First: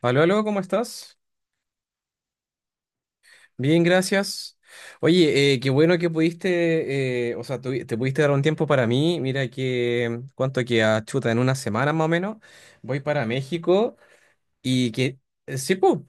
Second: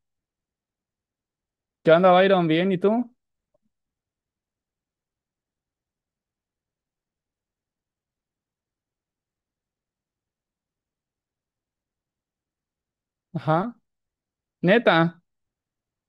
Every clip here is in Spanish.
Aló, aló, ¿cómo estás? ¿Qué onda, Byron? ¿Bien? ¿Y tú? Bien, gracias. Oye, qué bueno que pudiste, te pudiste dar un tiempo para mí. Mira que, ¿cuánto queda? Chuta, en una semana más o menos, voy para Ajá. México y que, Neta. Sí, pues,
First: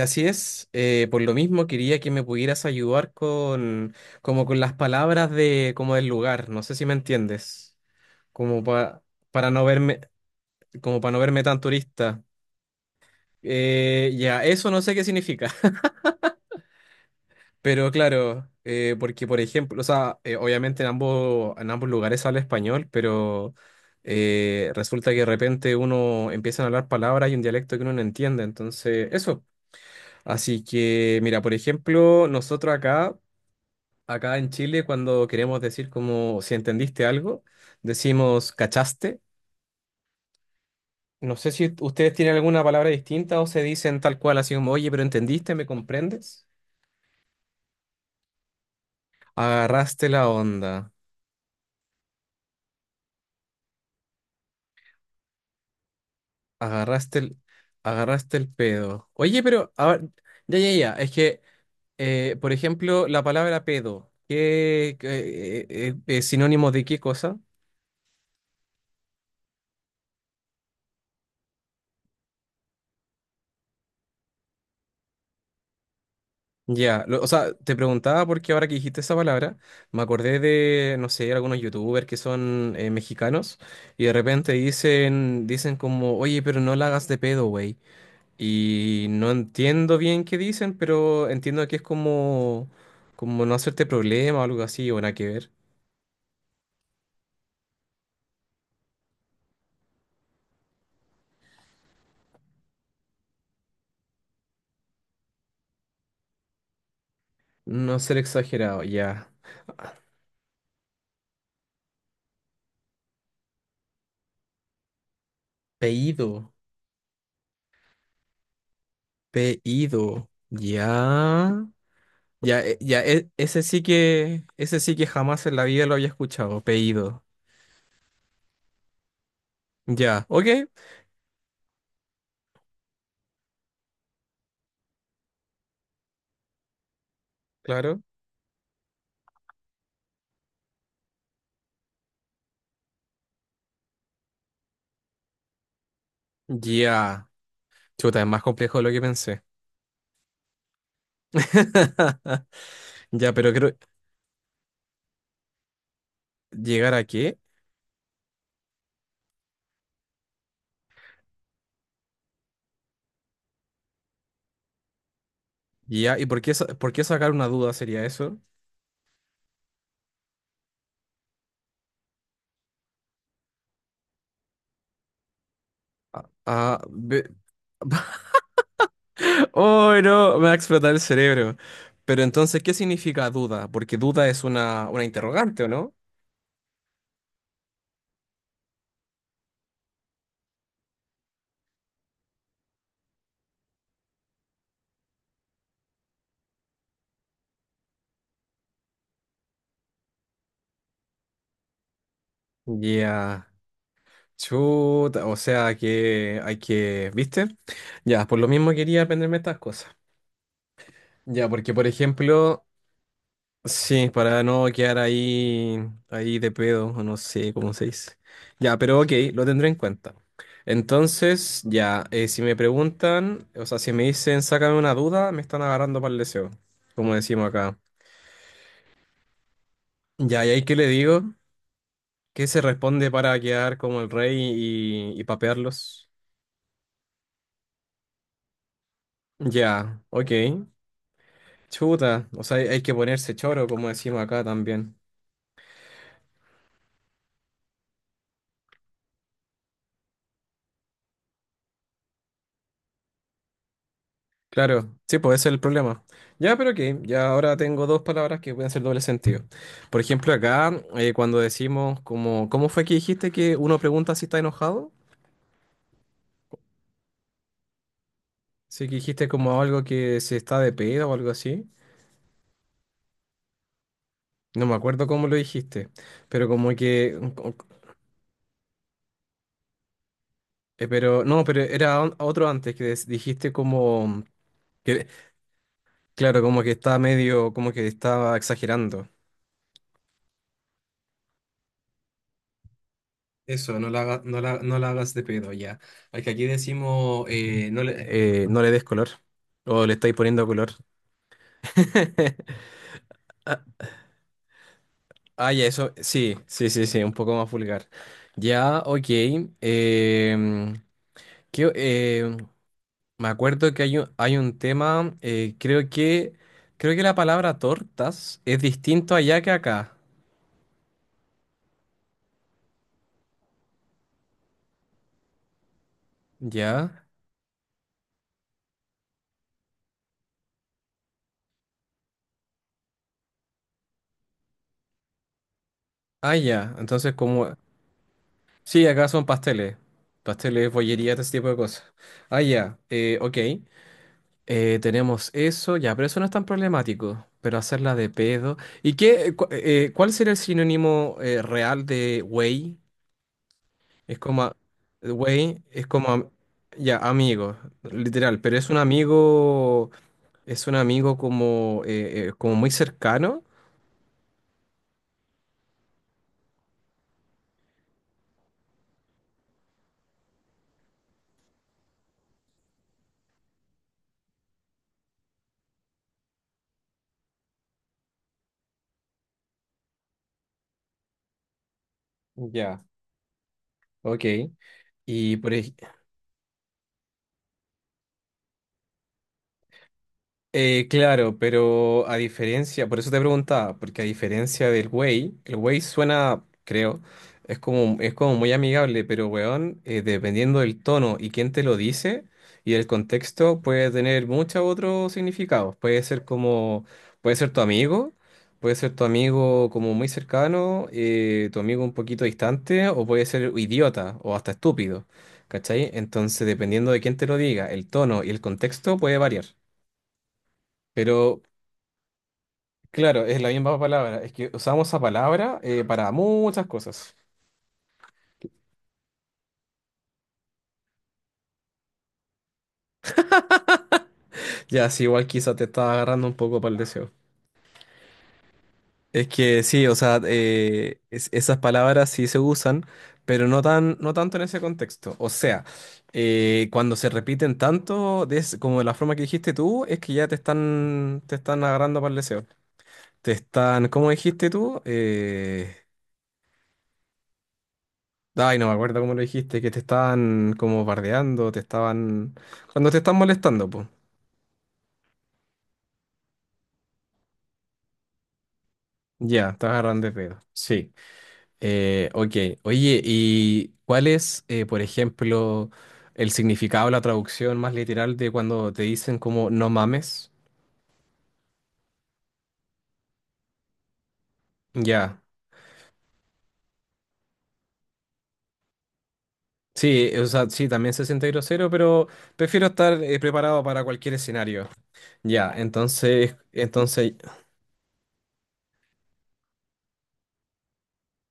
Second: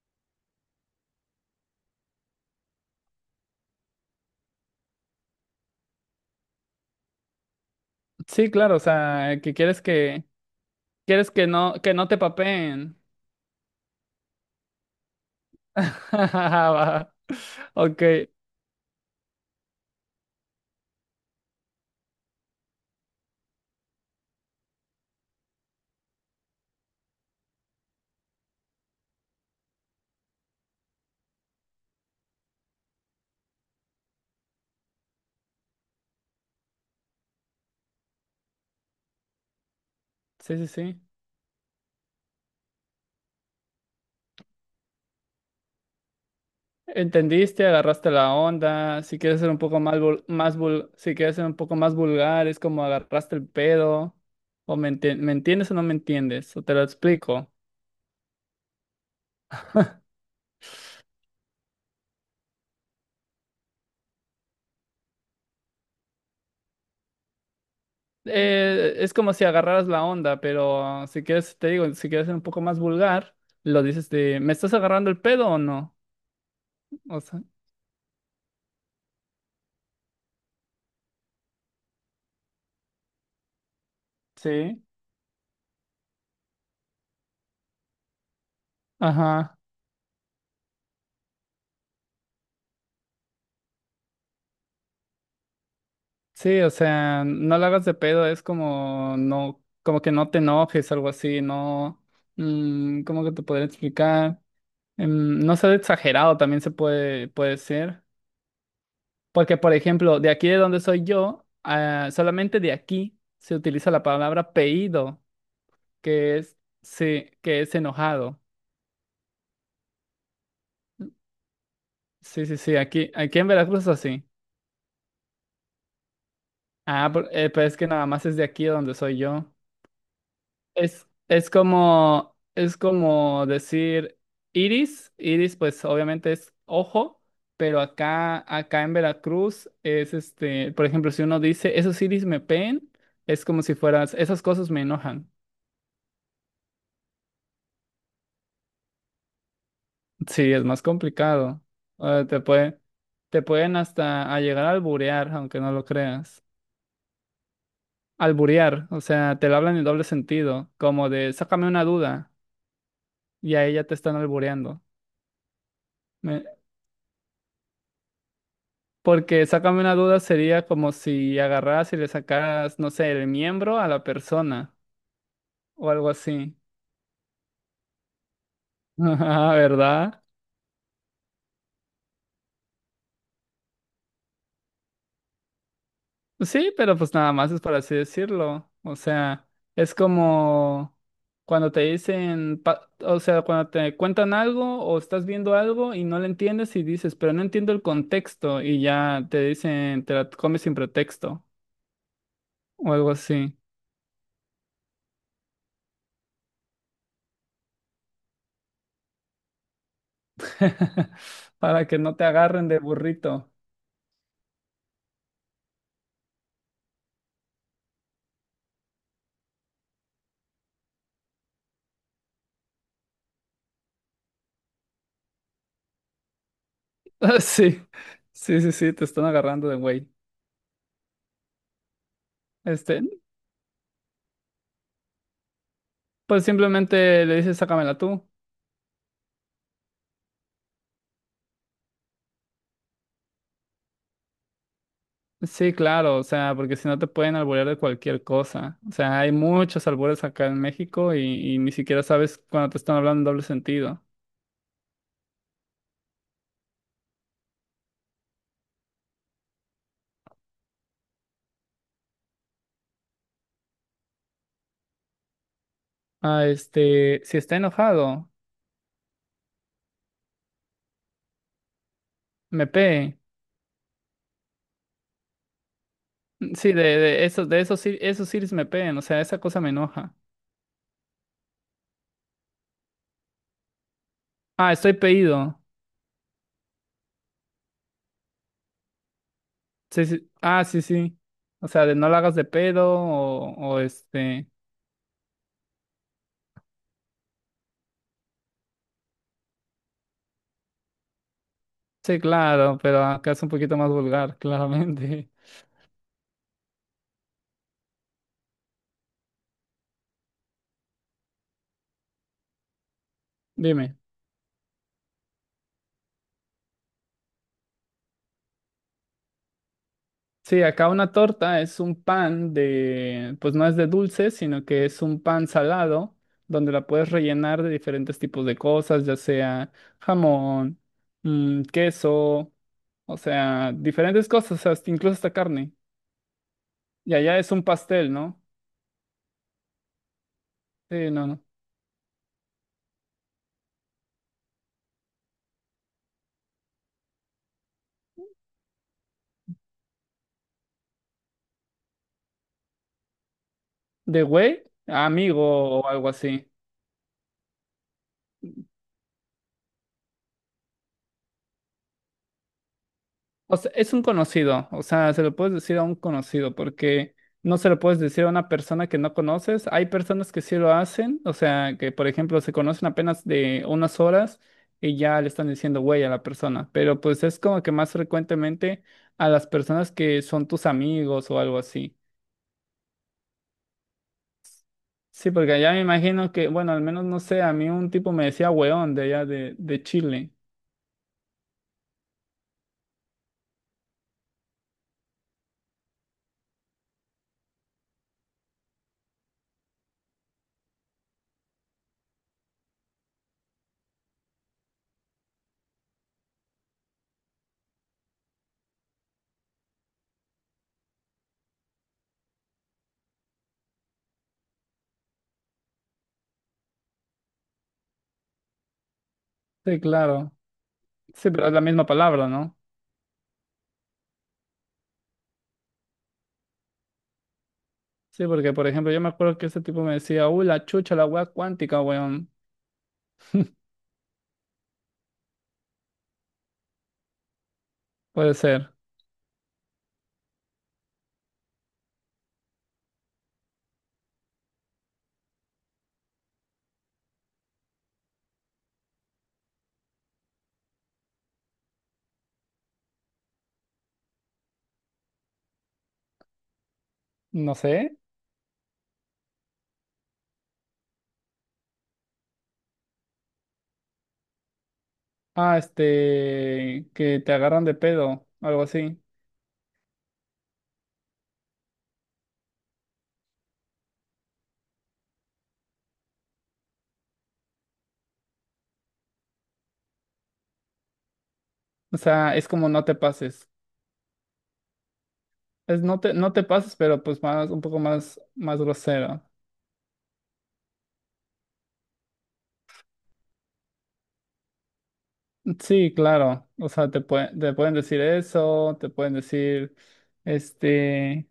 así es. Por lo mismo quería que me pudieras ayudar con, como con las palabras de, como del lugar. ¿No sé si me entiendes? Sí, Como claro, o pa- sea, para que no quieres verme, que como para no quieres verme que tan no que no te turista. papeen. Ya, eso no sé qué significa. Va. Pero Ok. claro, porque por ejemplo, obviamente en ambos lugares habla español, pero resulta que de repente uno empiezan a hablar palabras y un dialecto que uno no entiende. Entonces, eso. Así que, mira, por ejemplo, nosotros acá, acá en Chile, cuando queremos decir como si entendiste algo, decimos cachaste. Sí, sí, sí. No sé si ustedes tienen alguna palabra distinta o se dicen tal cual, así como, oye, pero entendiste, ¿me comprendes? Entendiste, agarraste la onda. Si quieres ser un poco Agarraste la onda. Si quieres ser un poco más vulgar, es como agarraste el pedo. ¿Me entiendes o no me entiendes? O te lo Agarraste el, explico. agarraste el pedo. Oye, pero, a ver, ya, ya, ya. Es que, por ejemplo, la palabra pedo, ¿ es sinónimo de qué cosa? Es como si agarraras la onda, pero si quieres, te digo, si quieres ser un poco más vulgar, lo dices de, ¿me estás agarrando el pedo o no? O O sea, sea, te preguntaba porque ahora que dijiste esa palabra, me acordé de, no sé, algunos youtubers que son mexicanos y de repente sí, dicen como, oye, pero no la hagas de pedo, güey. Y no ajá. entiendo bien qué dicen, pero entiendo que es como, como no hacerte problema o algo así, o nada que ver. Sí, o sea, no la hagas de pedo, es como no, como que no te enojes, algo así, no, ¿cómo que te podría explicar? No ser exagerado también se puede, puede No ser. ser exagerado, ya. Porque, por ejemplo, de aquí de donde soy yo, solamente de aquí se utiliza la palabra pedido, que Pedido, es, sí, que es enojado. pedido, ya. Sí, sí, Ya, sí, aquí en Veracruz es así. Ese sí que jamás en la vida lo había escuchado, Ah, pedido. Pero es que nada más es de aquí de donde soy yo. Ya, ok, Es como decir iris. Iris, pues obviamente es ojo, pero claro. acá, acá en Veracruz es este, por ejemplo, si uno dice esos iris me peen, es como si fueras, esas cosas me enojan. Ya. Chuta, es más complejo de lo que pensé. Sí, es más complicado. Eh, te puede, Ya, te pero creo, pueden hasta a llegar a alburear, aunque no lo creas. ¿llegar a qué? Alburear, o sea, te lo hablan en doble sentido, como de sácame una duda, y ahí ya te están albureando. Ya, ¿ por qué sacar una duda sería eso? Porque sácame una duda, sería como si agarras y le sacaras, no sé, el miembro a la persona o algo Ah, así. ah, ve- Ajá, Oh, ¿verdad? no, me va a explotar el cerebro. Pero entonces, ¿qué significa duda? Porque duda es una interrogante, ¿o no? Sí, pero pues nada más es por así decirlo. O sea, es como cuando te dicen, o sea, cuando te cuentan algo o estás viendo algo y no le entiendes y dices, pero no entiendo el contexto y ya te dicen, te la comes sin pretexto o algo Ya. así, Chuta, o sea que hay que, ¿viste? Ya, por lo mismo quería aprenderme estas cosas. Ya, porque por para que no te ejemplo, agarren de burrito. sí, para no quedar ahí, ahí de pedo, o no sé cómo se dice. Ya, pero ok, lo tendré en cuenta. Entonces, ya, si me preguntan, o sea, si me dicen, sácame una duda, me están agarrando para el deseo, como decimos acá. Sí, sí, sí, sí, te están agarrando de güey. Ya, ¿y ahí qué le digo? ¿Qué se Este, responde para quedar como el rey y papearlos? pues simplemente le dices, sácamela tú. Ya, ok. Chuta, o sea, hay que ponerse choro, como decimos acá también. Sí, claro, o sea, porque si no te pueden alburear de cualquier cosa. O sea, hay muchos albures acá en México y ni siquiera sabes cuando te están hablando en doble sentido. Claro, sí, pues ese es el problema. Ya, pero que ya ahora tengo dos palabras que pueden ser doble sentido. Por ejemplo, acá, cuando decimos como, ¿cómo fue que dijiste que uno pregunta si está enojado? Ah, este, si está enojado, Sí, que dijiste como algo que se está de pedo o algo así. me pegue. No me acuerdo cómo lo dijiste, pero como Sí, que, de esos, sí- esos siris me peguen, o sea, esa cosa me enoja. Pero, no, pero era on- otro antes que dijiste como, Ah, estoy que, pedido. claro, como que está medio, como que estaba exagerando. Sí, sí. Ah, sí, sí. O sea, de no la hagas de pedo Eso, o este. No la hagas de pedo ya. Al que aquí decimos, no le des color. O le estáis poniendo color. Sí, claro, pero acá es un poquito más vulgar, claramente. Ah, ya, eso, sí, sí, sí, sí, un poco más vulgar. Ya, ok. em, que, me acuerdo que Dime. Hay un tema, creo que la palabra tortas es distinto allá que acá. Sí, acá una torta es un pan de, pues no es de dulce, sino que es un pan salado, donde la Ya. puedes rellenar de diferentes tipos de cosas, ya sea jamón, queso, o sea, diferentes cosas, hasta, incluso hasta carne. Ah, ya. Entonces, Y allá es como un pastel, ¿no? sí, acá son pasteles. Pasteles, Sí, bollería, todo no, ese no. tipo de cosas. Ah, ya. Ok. Tenemos eso, ya, pero eso no es tan problemático. Pero hacerla de pedo. ¿Y qué? ¿Cuál sería el sinónimo real de güey? Es De como. a- güey, Güey amigo es o como. algo así. Ya, amigo, literal. Pero es un amigo. Es un amigo como. Como muy cercano. O sea, es un conocido, o sea, se lo puedes decir a un conocido porque no se lo puedes decir a una persona que no conoces. Hay personas que sí lo hacen, o sea, que por ejemplo se conocen apenas de unas horas y ya le están diciendo güey a la persona, pero pues es como que más frecuentemente a las personas que son tus amigos o algo así. Ya, ok. Sí, Y por, porque allá ej- me imagino que, bueno, al menos no sé, a mí un tipo me decía weón de allá de Chile. Claro, pero a diferencia, por eso te preguntaba, porque a diferencia del Way, el Way suena, creo, es como muy amigable, pero weón, dependiendo del tono y quién te lo dice y el contexto, puede tener muchos otros significados. Puede ser como, puede ser tu amigo, puede ser tu amigo como muy cercano, tu amigo un poquito distante, o puede ser idiota o hasta estúpido, ¿cachai? Entonces, dependiendo de quién te lo diga, el tono y el contexto puede variar. Sí, claro. Sí, Pero, pero es la misma palabra, no. claro, es la misma palabra. Es que usamos esa palabra para muchas cosas. Sí, porque por ejemplo, yo me acuerdo que ese tipo me decía, uy, la chucha, la weá cuántica, weón. Ya, sí, igual quizá te estaba agarrando un poco para el deseo. Puede ser. Es que sí, esas palabras sí se usan, pero no tan, no tanto en ese contexto. O sea, cuando se repiten tanto, como de la forma que dijiste tú, es que ya te están agarrando para el deseo. Te están, ¿cómo dijiste tú? No sé. Ay, no me acuerdo cómo lo dijiste, que te estaban como bardeando, te estaban, cuando te están molestando, pues. Ah, este, que te agarran de pedo, algo así. Ya, estás agarrando de pedo. Sí. Ok. Oye, ¿ por ejemplo, el significado, la traducción más literal de cuando te dicen como no mames? O sea, es como no te pases. Ya. Es no te pases, pero pues más, un poco más, más grosero. Sí, o sea, sí, también se siente grosero, pero prefiero estar preparado para cualquier escenario. Ya, Sí, entonces, claro. O sea, entonces, te pueden decir eso, te pueden decir, este,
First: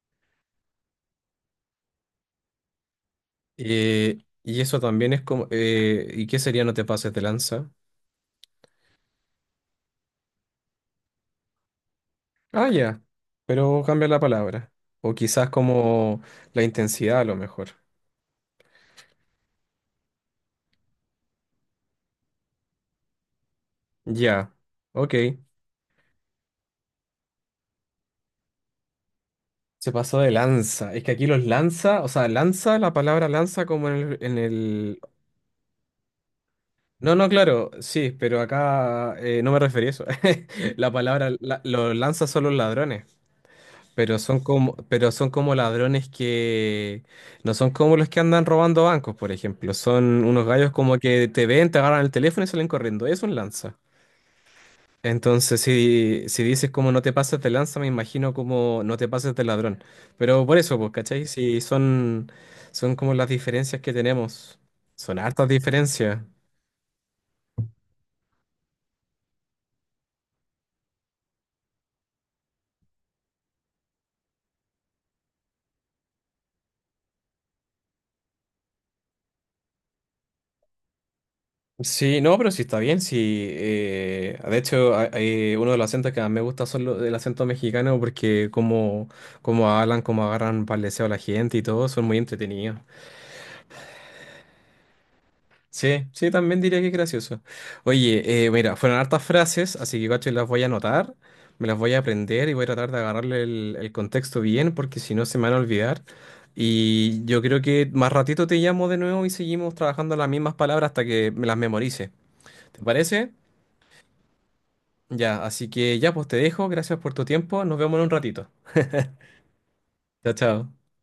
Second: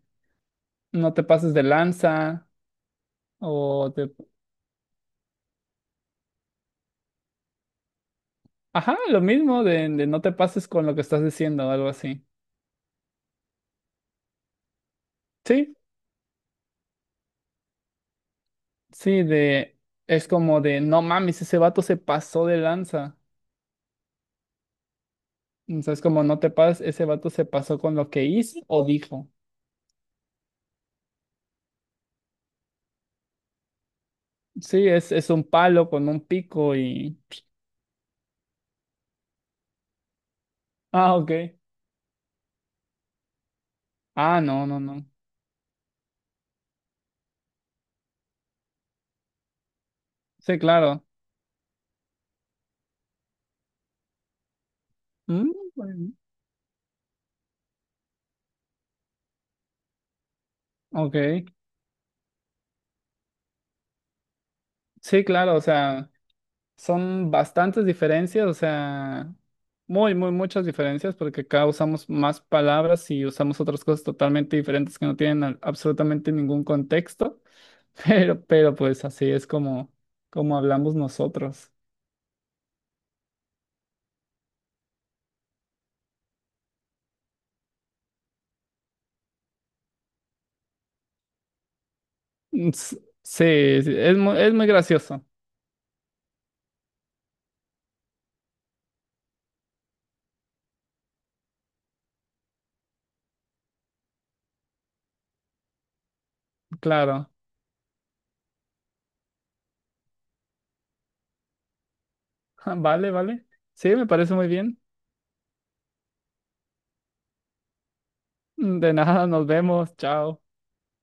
no te pases de lanza, o te, y eso también es como, ¿y qué sería no te pases de lanza? ajá, lo mismo de no te pases con lo que estás diciendo, algo así. Ah, ya, pero cambia la palabra. O quizás Sí. como la intensidad a lo mejor. Sí, es como de, no mames, ese vato se pasó de lanza. Ya, ok. O sea, es como, no te pases, ese vato se pasó con lo que hizo o dijo. Se pasó de lanza. Es que aquí los lanza, o sea, lanza, la palabra lanza como en Sí, el- es un palo con un pico No, y... no, claro, sí, pero acá no me referí a eso. Ah, ok. Los lanza son los ladrones, Ah, no, no, no. pero son como ladrones que no son como los que andan robando bancos, por ejemplo. Son unos Sí, gallos como claro. que te ven, te agarran el teléfono y salen corriendo. Es un lanza. Mm, Entonces, bueno, si dices como no te pases de lanza, me imagino como no te pases de ladrón. Pero por eso, pues, ¿cachai? ok. Si son, Son como las diferencias que tenemos. Son Sí, hartas claro, o sea... diferencias. Son bastantes diferencias, o sea, muy, muy, muchas diferencias, porque acá usamos más palabras y usamos otras cosas totalmente diferentes que no tienen absolutamente ningún contexto, pero pues así es como, como hablamos nosotros. Sí, no, pero sí está bien. Sí, uno de los acentos que más me gusta son los, el acento mexicano porque como, como hablan, como agarran paleseo a la gente y todo, son muy entretenidos. Sí, sí, es muy gracioso, Sí, sí, también diría que es gracioso. Oye, mira, fueron hartas frases, así que cacho, las voy a anotar, me las voy a aprender y voy a tratar de agarrarle el contexto bien, porque si no se me van a olvidar. Y claro. yo creo que más ratito te llamo de nuevo y seguimos trabajando las mismas palabras hasta que me las memorice. ¿Te Vale, parece? vale. Sí, me parece muy bien. Ya, así que ya, pues te dejo, gracias por tu tiempo, nos vemos en un ratito. De nada, nos vemos, Chao, chao. chao.